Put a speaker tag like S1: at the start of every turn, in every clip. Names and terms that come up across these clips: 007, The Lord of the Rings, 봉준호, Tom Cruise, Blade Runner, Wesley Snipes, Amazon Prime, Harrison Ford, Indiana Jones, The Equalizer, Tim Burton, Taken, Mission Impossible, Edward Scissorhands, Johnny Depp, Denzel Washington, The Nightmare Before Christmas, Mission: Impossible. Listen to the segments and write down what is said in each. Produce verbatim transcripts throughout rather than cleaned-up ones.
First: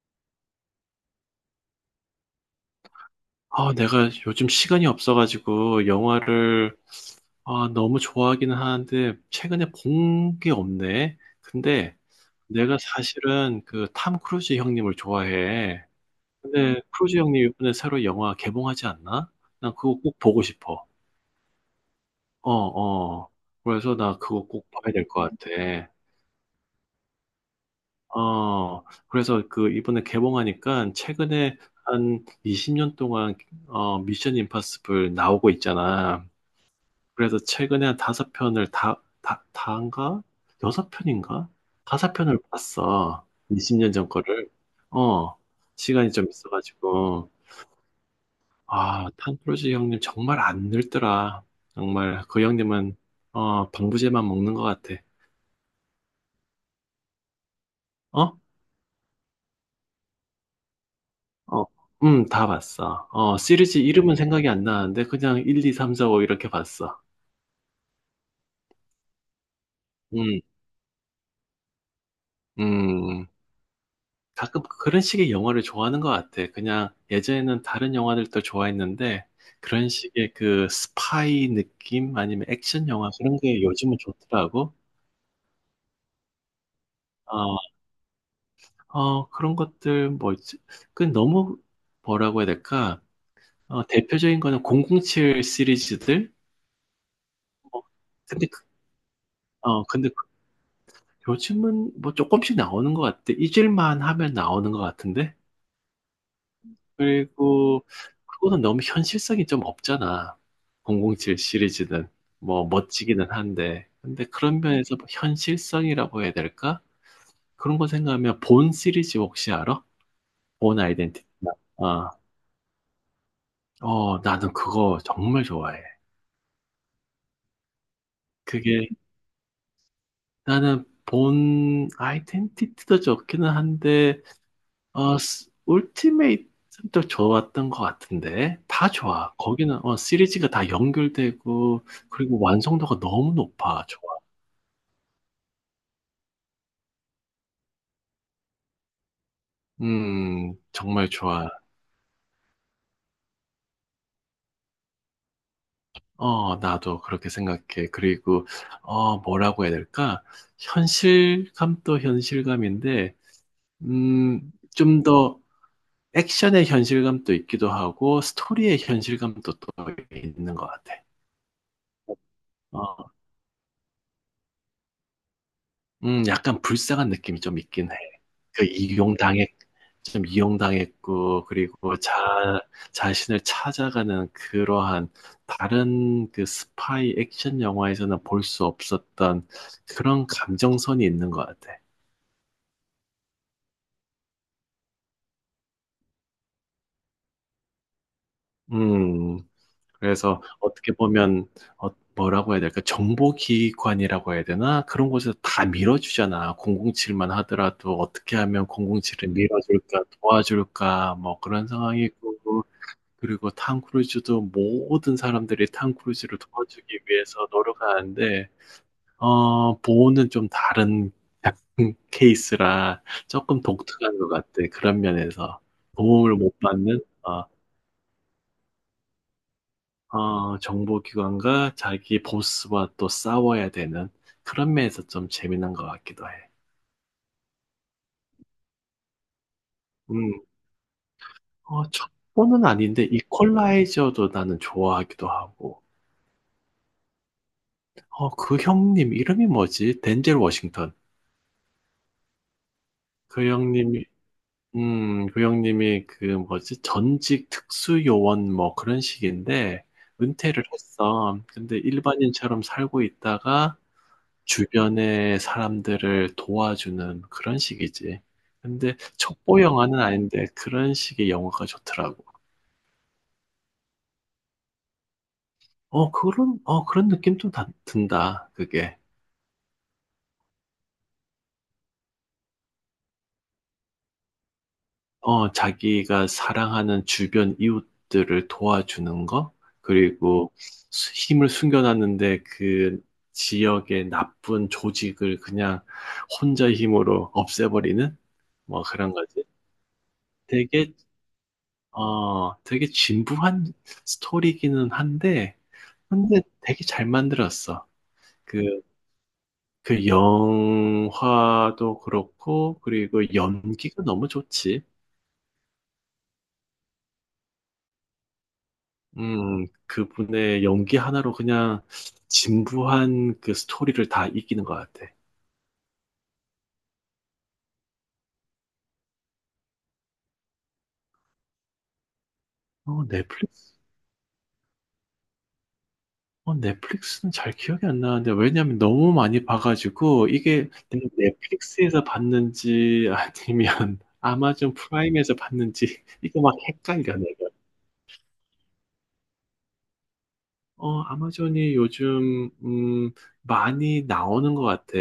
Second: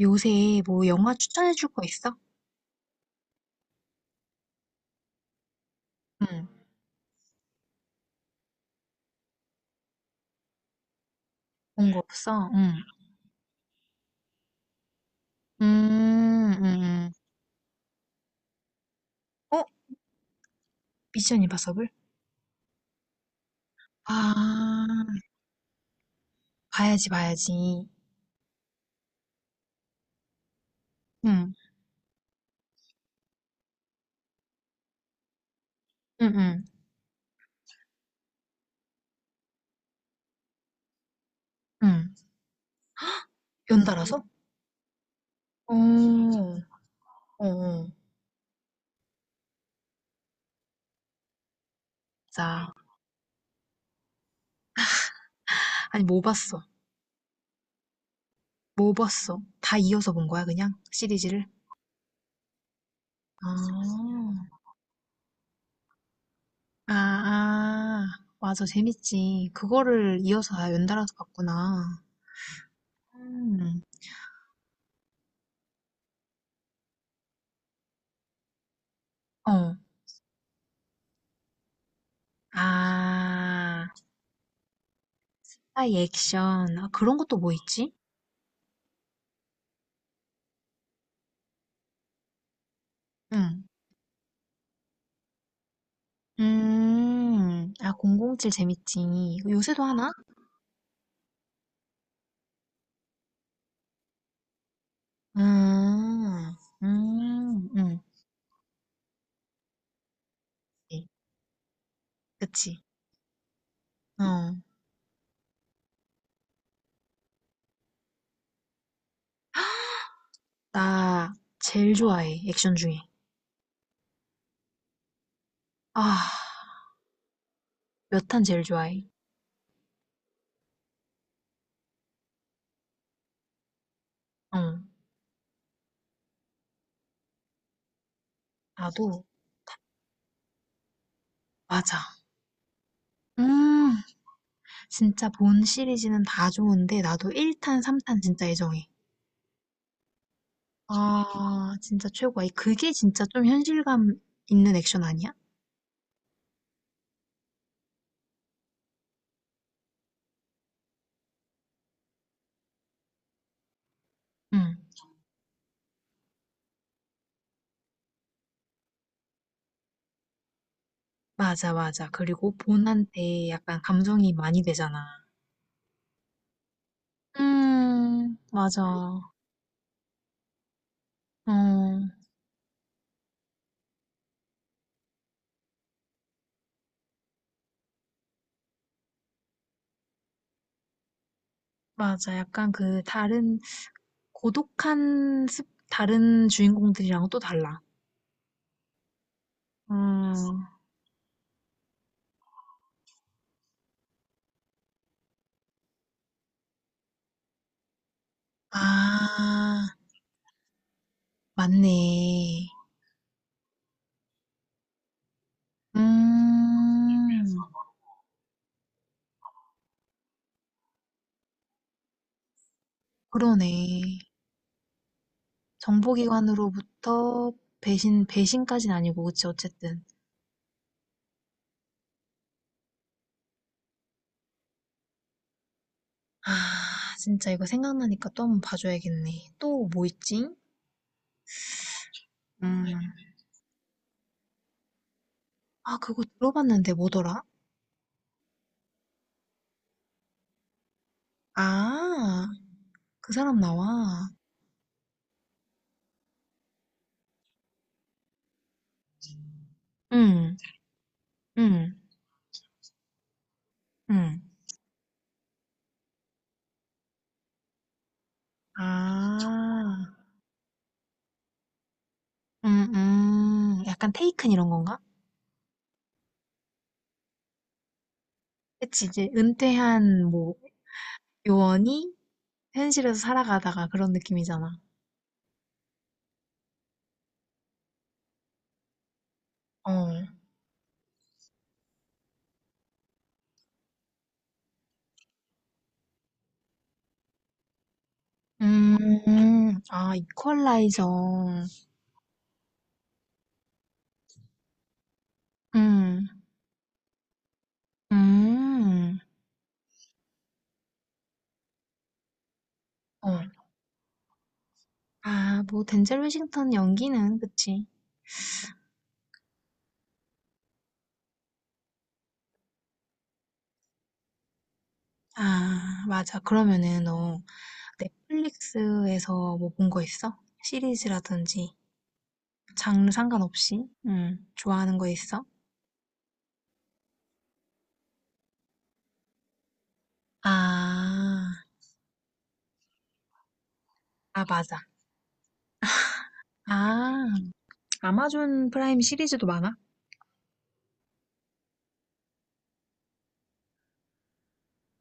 S1: 요새 뭐 영화 추천해줄 거 있어?
S2: 아, 내가 요즘 시간이 없어가지고
S1: 응.
S2: 영화를 아, 너무 좋아하기는 하는데 최근에 본 게 없네.
S1: 본
S2: 근데
S1: 거 없어? 응.
S2: 내가 사실은 그 탐 크루즈 형님을 좋아해.
S1: 음,
S2: 근데
S1: 음,
S2: 크루즈 형님 이번에 새로 영화 개봉하지 않나?
S1: 음. 어?
S2: 난 그거 꼭 보고 싶어.
S1: 미션 임파서블?
S2: 어, 어. 그래서 나 그거 꼭 봐야
S1: 아,
S2: 될 것 같아.
S1: 봐야지, 봐야지.
S2: 어, 그래서 그 이번에 개봉하니까
S1: 응,
S2: 최근에 한 이십 년 동안 어, 미션 임파서블 나오고 있잖아.
S1: 응, 응,
S2: 그래서 최근에 한 다섯 편을 다, 다, 다인가? 여섯 편인가? 다섯
S1: 응.
S2: 편을 봤어. 이십 년 전
S1: 연달아서?
S2: 거를. 어,
S1: 어,
S2: 시간이 좀 있어가지고.
S1: 어, 어.
S2: 아, 탄프로지 형님 정말 안 늙더라. 정말 그
S1: 자,
S2: 형님은, 어, 방부제만 먹는 것 같아.
S1: 아니, 뭐 봤어?
S2: 어?
S1: 뭐 봤어? 다 이어서 본 거야, 그냥? 시리즈를?
S2: 어, 음, 다 봤어. 어,
S1: 아,
S2: 시리즈 이름은 생각이 안 나는데 그냥 일, 이, 삼, 사, 오 이렇게
S1: 아,
S2: 봤어.
S1: 아. 맞아, 재밌지. 그거를
S2: 음,
S1: 이어서 다 연달아서 봤구나.
S2: 음.
S1: 음,
S2: 가끔 그런 식의 영화를 좋아하는 것 같아. 그냥 예전에는 다른 영화들도 좋아했는데
S1: 어.
S2: 그런 식의 그 스파이 느낌 아니면 액션 영화 그런 게
S1: 아,
S2: 요즘은 좋더라고.
S1: 스파이 액션. 아, 그런 것도 뭐
S2: 어,
S1: 있지?
S2: 어, 그런 것들 뭐 있지? 그 너무 뭐라고 해야 될까?
S1: 응.
S2: 어, 대표적인 거는 공공칠 시리즈들.
S1: 음,
S2: 뭐,
S1: 아,
S2: 근데
S1: 공공칠
S2: 그-
S1: 재밌지. 이거 요새도
S2: 어, 근데
S1: 하나?
S2: 그- 요즘은 뭐 조금씩 나오는 것 같아. 잊을만 하면 나오는 것 같은데.
S1: 음, 음,
S2: 그리고
S1: 음.
S2: 그거는 너무 현실성이 좀 없잖아.
S1: 네.
S2: 공공칠 시리즈는 뭐
S1: 그치.
S2: 멋지기는 한데 근데
S1: 어.
S2: 그런 면에서 뭐 현실성이라고 해야 될까? 그런 거 생각하면 본 시리즈 혹시 알아? 본 아이덴티티.
S1: 나 제일
S2: 아,
S1: 좋아해, 액션 중에.
S2: 어, 나는 그거 정말 좋아해.
S1: 아, 몇 탄 제일
S2: 그게
S1: 좋아해.
S2: 나는 본 아이덴티티도 좋기는 한데
S1: 응,
S2: 어, 스- 울티메이트도 좋았던 것 같은데, 다
S1: 나도,
S2: 좋아. 거기는, 어, 시리즈가 다 연결되고,
S1: 맞아.
S2: 그리고 완성도가 너무 높아.
S1: 음,
S2: 좋아.
S1: 진짜 본 시리즈는 다 좋은데, 나도 일 탄, 삼 탄 진짜 애정해.
S2: 음, 정말 좋아.
S1: 아, 진짜 최고야. 그게 진짜 좀 현실감 있는 액션 아니야?
S2: 어, 나도 그렇게 생각해. 그리고, 어, 뭐라고 해야 될까? 현실감도 현실감인데, 음,
S1: 응.
S2: 좀 더 액션의 현실감도 있기도 하고, 스토리의 현실감도 또 있는 것 같아.
S1: 맞아, 맞아. 그리고
S2: 어,
S1: 본한테 약간 감정이 많이 되잖아.
S2: 음, 약간 불쌍한 느낌이 좀 있긴 해.
S1: 음,
S2: 그
S1: 맞아. 어,
S2: 이용당해 좀 이용당했고, 그리고 자, 자신을 찾아가는 그러한 다른 그 스파이 액션 영화에서는 볼 수 없었던 그런 감정선이 있는 것 같아.
S1: 맞아. 약간 그 다른 고독한 습, 다른 주인공들이랑 또 달라.
S2: 음, 그래서
S1: 음,
S2: 어떻게 보면, 어, 뭐라고 해야 될까? 정보기관이라고 해야 되나? 그런 곳에서 다 밀어주잖아. 공공칠만 하더라도 어떻게 하면 공공칠을
S1: 아,
S2: 밀어줄까, 도와줄까, 뭐 그런 상황이고.
S1: 맞네.
S2: 그리고 탐 크루즈도 모든 사람들이 탐 크루즈를 도와주기
S1: 음,
S2: 위해서 노력하는데 어, 보호는 좀 다른 케이스라 조금
S1: 그러네.
S2: 독특한 것 같아. 그런 면에서 도움을 못 받는 어,
S1: 정보기관으로부터 배신, 배신까진 아니고, 그치, 어쨌든.
S2: 어, 정보기관과 자기 보스와 또 싸워야 되는 그런 면에서 좀 재미난 것 같기도 해.
S1: 아, 진짜 이거 생각나니까 또 한 번 봐줘야겠네. 또 뭐
S2: 음,
S1: 있지?
S2: 어, 첩보는
S1: 음,
S2: 아닌데 이퀄라이저도 나는 좋아하기도 하고.
S1: 아, 그거 들어봤는데 뭐더라?
S2: 어, 그 형님 이름이 뭐지? 덴젤 워싱턴.
S1: 아, 그
S2: 그
S1: 사람
S2: 형님이
S1: 나와.
S2: 음, 고영님이 그 뭐지? 전직 특수요원 뭐 그런 식인데
S1: 응,
S2: 은퇴를 했어. 근데
S1: 응,
S2: 일반인처럼 살고 있다가
S1: 응.
S2: 주변의 사람들을 도와주는 그런 식이지. 근데
S1: 아,
S2: 첩보 영화는 아닌데 그런 식의 영화가 좋더라고.
S1: 음, 음. 약간 테이큰 이런 건가?
S2: 어, 그런, 어, 그런 느낌 좀 다- 든다. 그게.
S1: 그치, 이제 은퇴한 뭐 요원이 현실에서 살아가다가 그런 느낌이잖아.
S2: 어, 자기가 사랑하는 주변 이웃들을 도와주는 거,
S1: 어.
S2: 그리고 수- 힘을 숨겨놨는데 그 지역의 나쁜 조직을 그냥 혼자 힘으로 없애버리는 뭐
S1: 음,
S2: 그런 거지.
S1: 음. 아,
S2: 되게,
S1: 이퀄라이저.
S2: 어, 되게 진부한 스토리기는 한데,
S1: 음,
S2: 근데 되게 잘 만들었어. 그,
S1: 음.
S2: 그 영화도 그렇고, 그리고
S1: 어.
S2: 연기가 너무 좋지.
S1: 아, 뭐 덴젤 워싱턴 연기는 그치.
S2: 음, 그분의 연기 하나로 그냥 진부한 그 스토리를 다 이기는 것 같아.
S1: 아, 맞아. 그러면은 너 네. 넷플릭스에서 뭐 본거 있어? 시리즈라든지
S2: 어,
S1: 장르
S2: 넷플릭스?
S1: 상관없이? 응. 좋아하는 거 있어?
S2: 어, 넷플릭스는 잘 기억이 안 나는데, 왜냐면 너무 많이 봐가지고, 이게 내가
S1: 아,
S2: 넷플릭스에서 봤는지, 아니면
S1: 아
S2: 아마존
S1: 맞아.
S2: 프라임에서 봤는지, 이거 막 헷갈려,
S1: 아,
S2: 내가.
S1: 아마존 프라임 시리즈도 많아?
S2: 어, 아마존이 요즘, 음, 많이 나오는 것 같아.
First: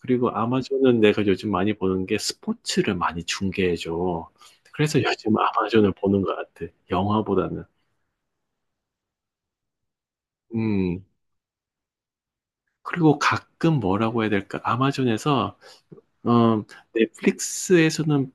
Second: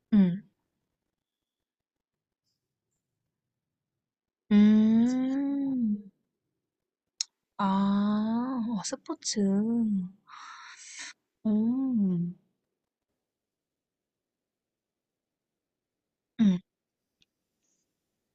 S2: 그리고
S1: 응.
S2: 아마존은 내가 요즘 많이 보는 게 스포츠를 많이 중계해줘. 그래서 요즘 아마존을
S1: 음.
S2: 보는 것 같아. 영화보다는.
S1: 아, 어, 스포츠. 응,
S2: 음,
S1: 음.
S2: 그리고 가끔 뭐라고 해야 될까? 아마존에서,
S1: 응,
S2: 음, 넷플릭스에서는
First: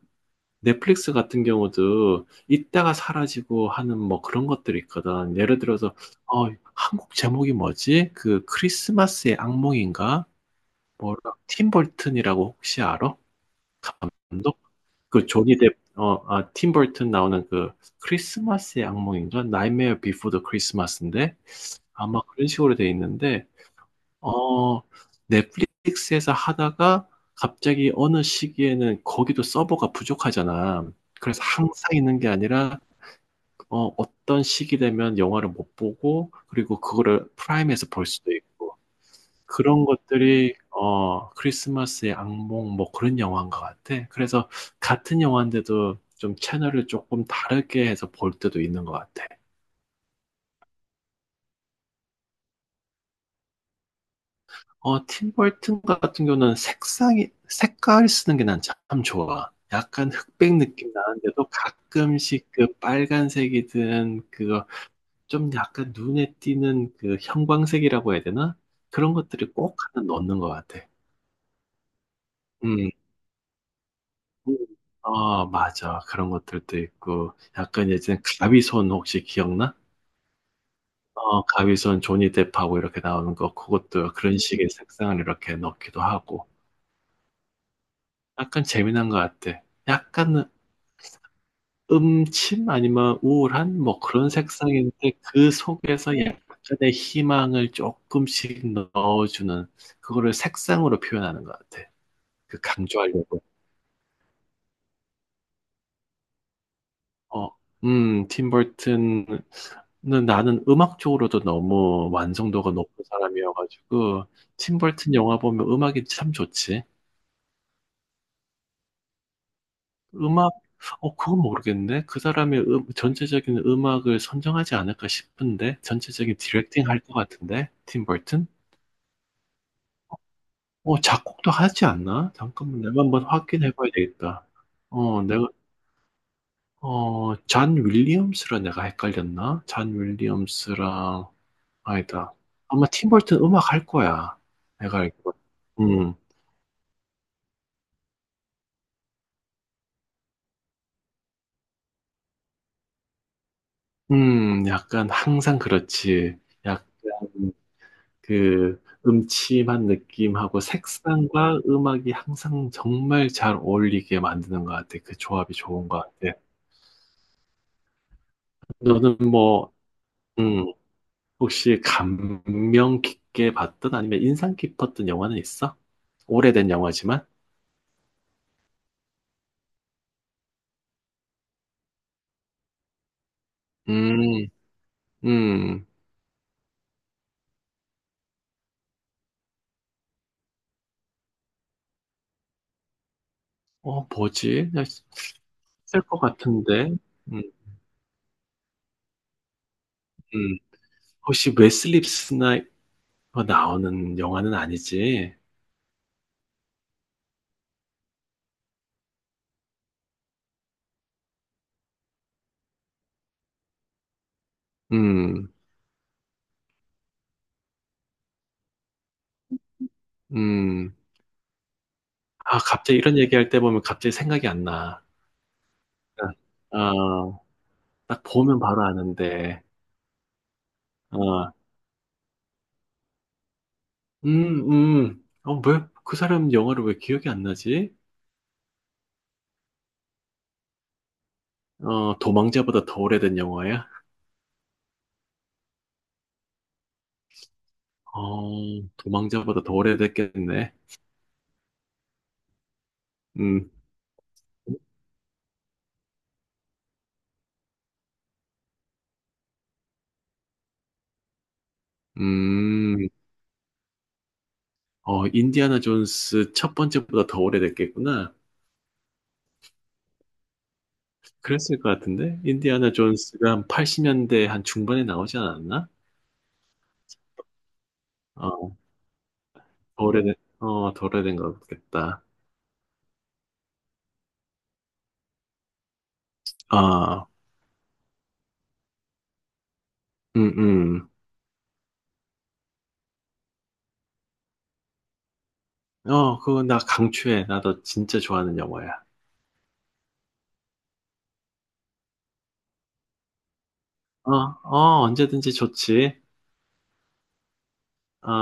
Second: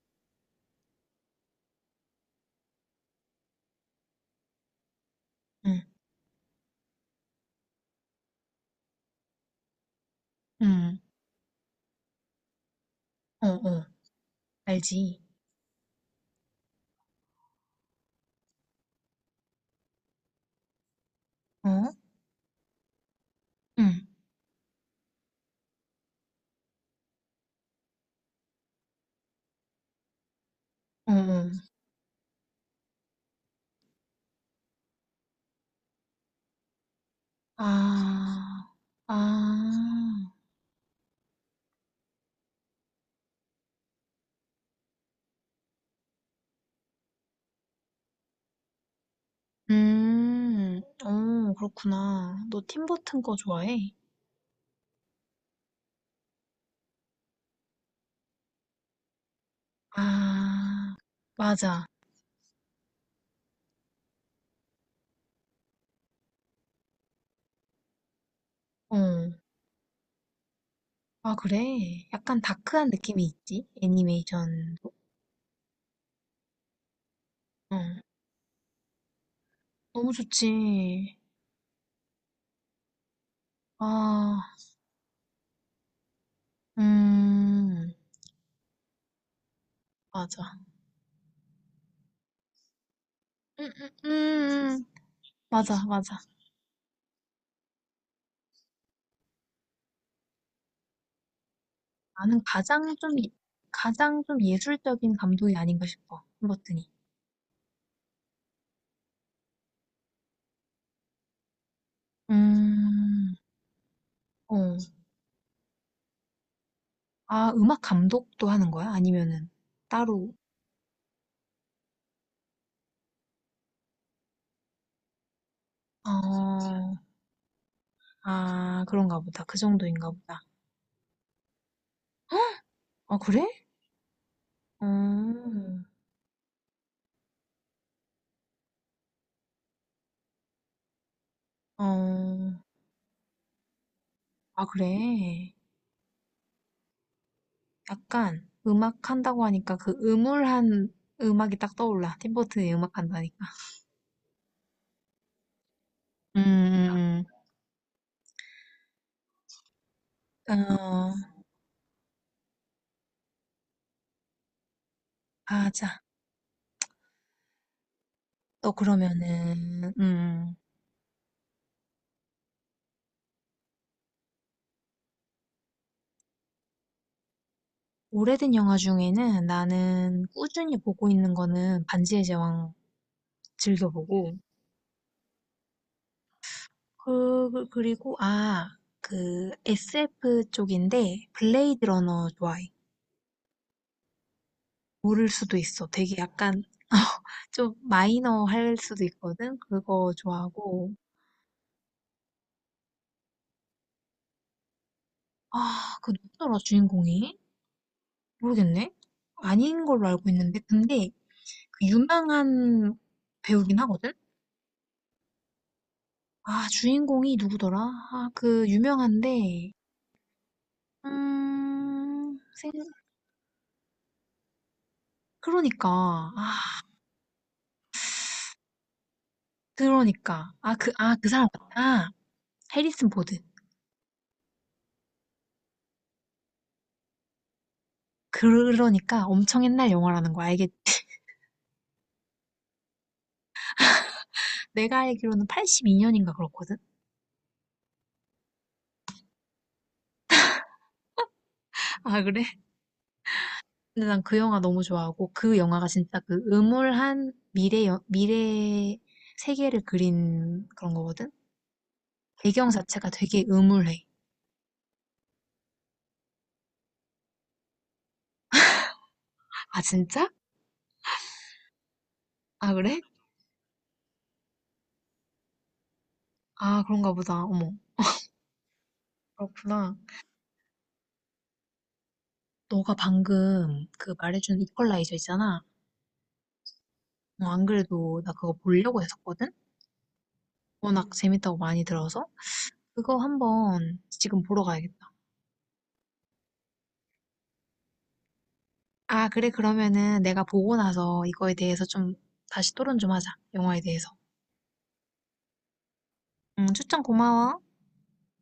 S2: 넷플릭스 같은 경우도 있다가 사라지고 하는 뭐 그런 것들이 있거든. 예를
S1: 응.
S2: 들어서, 어, 한국 제목이 뭐지? 그 크리스마스의 악몽인가?
S1: 응.
S2: 뭐라 팀 버튼이라고 혹시 알아?
S1: 어, 어.
S2: 감독?
S1: 알지?
S2: 그 조니 뎁, 어, 아, 팀 버튼 나오는 그 크리스마스의 악몽인가? 나이메어 비포 더 크리스마스인데
S1: 어?
S2: 아마 그런 식으로 돼 있는데
S1: 응.
S2: 어 넷플릭스에서 하다가 갑자기 어느 시기에는 거기도 서버가 부족하잖아.
S1: 어,
S2: 그래서
S1: 어.
S2: 항상 있는 게 아니라 어, 어떤 시기 되면 영화를 못 보고 그리고 그거를 프라임에서 볼 수도
S1: 아,
S2: 있고 그런
S1: 아.
S2: 것들이 어 크리스마스의 악몽 뭐 그런 영화인 것 같아. 그래서 같은 영화인데도 좀 채널을 조금 다르게 해서 볼 때도 있는 것 같아.
S1: 음. 오 그렇구나. 너 팀 버튼 거 좋아해?
S2: 어, 팀 버튼 같은 경우는 색상이 색깔 쓰는 게 난 참 좋아. 약간 흑백 느낌
S1: 아,
S2: 나는데도
S1: 맞아.
S2: 가끔씩 그 빨간색이든 그거 좀 약간 눈에 띄는 그 형광색이라고 해야 되나? 그런
S1: 어.
S2: 것들이 꼭 하나 넣는 것 같아.
S1: 아, 그래? 약간 다크한
S2: 음.
S1: 느낌이 있지? 애니메이션.
S2: 어, 맞아. 그런 것들도 있고.
S1: 어.
S2: 약간 예전에 가위손 혹시 기억나?
S1: 너무 좋지.
S2: 어, 가위손 조니 뎁하고 이렇게 나오는 거. 그것도 그런
S1: 아,
S2: 식의 색상을 이렇게 넣기도 하고.
S1: 음.
S2: 약간 재미난 것 같아.
S1: 맞아.
S2: 약간 음침 아니면
S1: 음,
S2: 우울한
S1: 음,
S2: 뭐
S1: 음.
S2: 그런
S1: 음.
S2: 색상인데 그
S1: 맞아,
S2: 속에서
S1: 맞아.
S2: 약간의 희망을 조금씩 넣어주는 그거를 색상으로 표현하는 것 같아.
S1: 나는
S2: 그
S1: 가장 좀, 이-
S2: 강조하려고.
S1: 가장 좀 예술적인 감독이 아닌가 싶어. 팀 버튼이.
S2: 어, 음, 팀 버튼은 나는 음악 쪽으로도 너무 완성도가 높은
S1: 음.
S2: 사람이어가지고,
S1: 어.
S2: 팀 버튼 영화 보면 음악이 참 좋지.
S1: 아, 음악 감독도 하는 거야? 아니면은 따로?
S2: 음악, 어, 그건 모르겠네. 그 사람의 음, 전체적인 음악을 선정하지 않을까 싶은데, 전체적인 디렉팅
S1: 아..
S2: 할 것 같은데, 팀 버튼?
S1: 아, 그런가 보다. 그 정도인가 보다.
S2: 어, 작곡도 하지 않나? 잠깐만, 내가
S1: 아,
S2: 한번
S1: 그래?
S2: 확인해 봐야 되겠다.
S1: 어,
S2: 어, 내가, 어, 잔 윌리엄스랑 내가 헷갈렸나? 잔 윌리엄스랑, 아니다.
S1: 어,
S2: 아마 팀 버튼 음악 할 거야.
S1: 아,
S2: 내가 알기로.
S1: 그래.
S2: 음,
S1: 약간 음악 한다고 하니까 그 음울한 음악이 딱 떠올라. 팀버튼이 음악 한다니까.
S2: 음, 약간 항상 그렇지. 약간
S1: 음, 음,
S2: 그 음침한 느낌하고
S1: 음. 어,
S2: 색상과 음악이 항상 정말 잘 어울리게 만드는 것 같아. 그 조합이
S1: 아
S2: 좋은 것
S1: 자
S2: 같아.
S1: 너
S2: 너는 뭐,
S1: 그러면은, 음,
S2: 음, 혹시 감명 깊게 봤던 아니면 인상 깊었던 영화는 있어? 오래된 영화지만?
S1: 오래된 영화 중에는 나는 꾸준히 보고 있는 거는 반지의 제왕 즐겨보고,
S2: 음, 음,
S1: 그, 그- 그리고, 아, 그 에스에프 쪽인데 블레이드 러너 좋아해.
S2: 어, 뭐지?
S1: 모를 수도 있어.
S2: 있을
S1: 되게
S2: 것
S1: 약간
S2: 같은데. 음.
S1: 좀 마이너 할 수도 있거든. 그거
S2: 음.
S1: 좋아하고.
S2: 혹시 웨슬리 스나이퍼 나오는 영화는 아니지?
S1: 아, 그 누구더라 주인공이? 모르겠네. 아닌 걸로 알고 있는데 근데 그 유명한 배우긴 하거든.
S2: 음,
S1: 아, 주인공이 누구더라? 아, 그 유명한데
S2: 음.
S1: 음,
S2: 아,
S1: 생
S2: 갑자기 이런 얘기할 때 보면 갑자기 생각이 안 나.
S1: 그러니까 아,
S2: 아, 어, 딱 보면 바로 아는데.
S1: 그러니까 아, 그, 아, 그 사람
S2: 어,
S1: 같다. 아, 해리슨 보드.
S2: 음, 음. 어, 왜, 그 사람 영화를 왜 기억이 안 나지?
S1: 그러니까 엄청 옛날 영화라는 거 알겠지?
S2: 어, 도망자보다 더 오래된 영화야?
S1: 내가 알기로는 팔십이 년인가 그렇거든.
S2: 어, 도망자보다 더 오래됐겠네.
S1: 아, 그래?
S2: 음,
S1: 근데 난 그 영화 너무 좋아하고 그 영화가 진짜 그 음울한 미래 여- 미래 세계를 그린 그런 거거든. 배경
S2: 음.
S1: 자체가 되게 음울해.
S2: 어, 인디아나 존스 첫 번째보다 더 오래됐겠구나.
S1: 아 진짜?
S2: 그랬을 것 같은데?
S1: 아
S2: 인디아나
S1: 그래?
S2: 존스가 한 팔십 년대 한 중반에 나오지 않았나?
S1: 아 그런가 보다. 어머
S2: 어,
S1: 그렇구나.
S2: 더 오래된, 어, 더 오래된 것 같겠다.
S1: 너가 방금 그 말해준 이퀄라이저 있잖아.
S2: 아,
S1: 어, 안 그래도 나 그거 보려고 했었거든.
S2: 음,
S1: 워낙
S2: 음.
S1: 재밌다고 많이 들어서 그거 한번 지금 보러 가야겠다.
S2: 어, 그거 나 강추해. 나도 진짜 좋아하는 영화야.
S1: 아 그래 그러면은 내가 보고 나서 이거에 대해서 좀 다시 토론 좀 하자. 영화에 대해서.
S2: 어, 어, 언제든지 좋지.
S1: 응 추천 고마워.
S2: 어.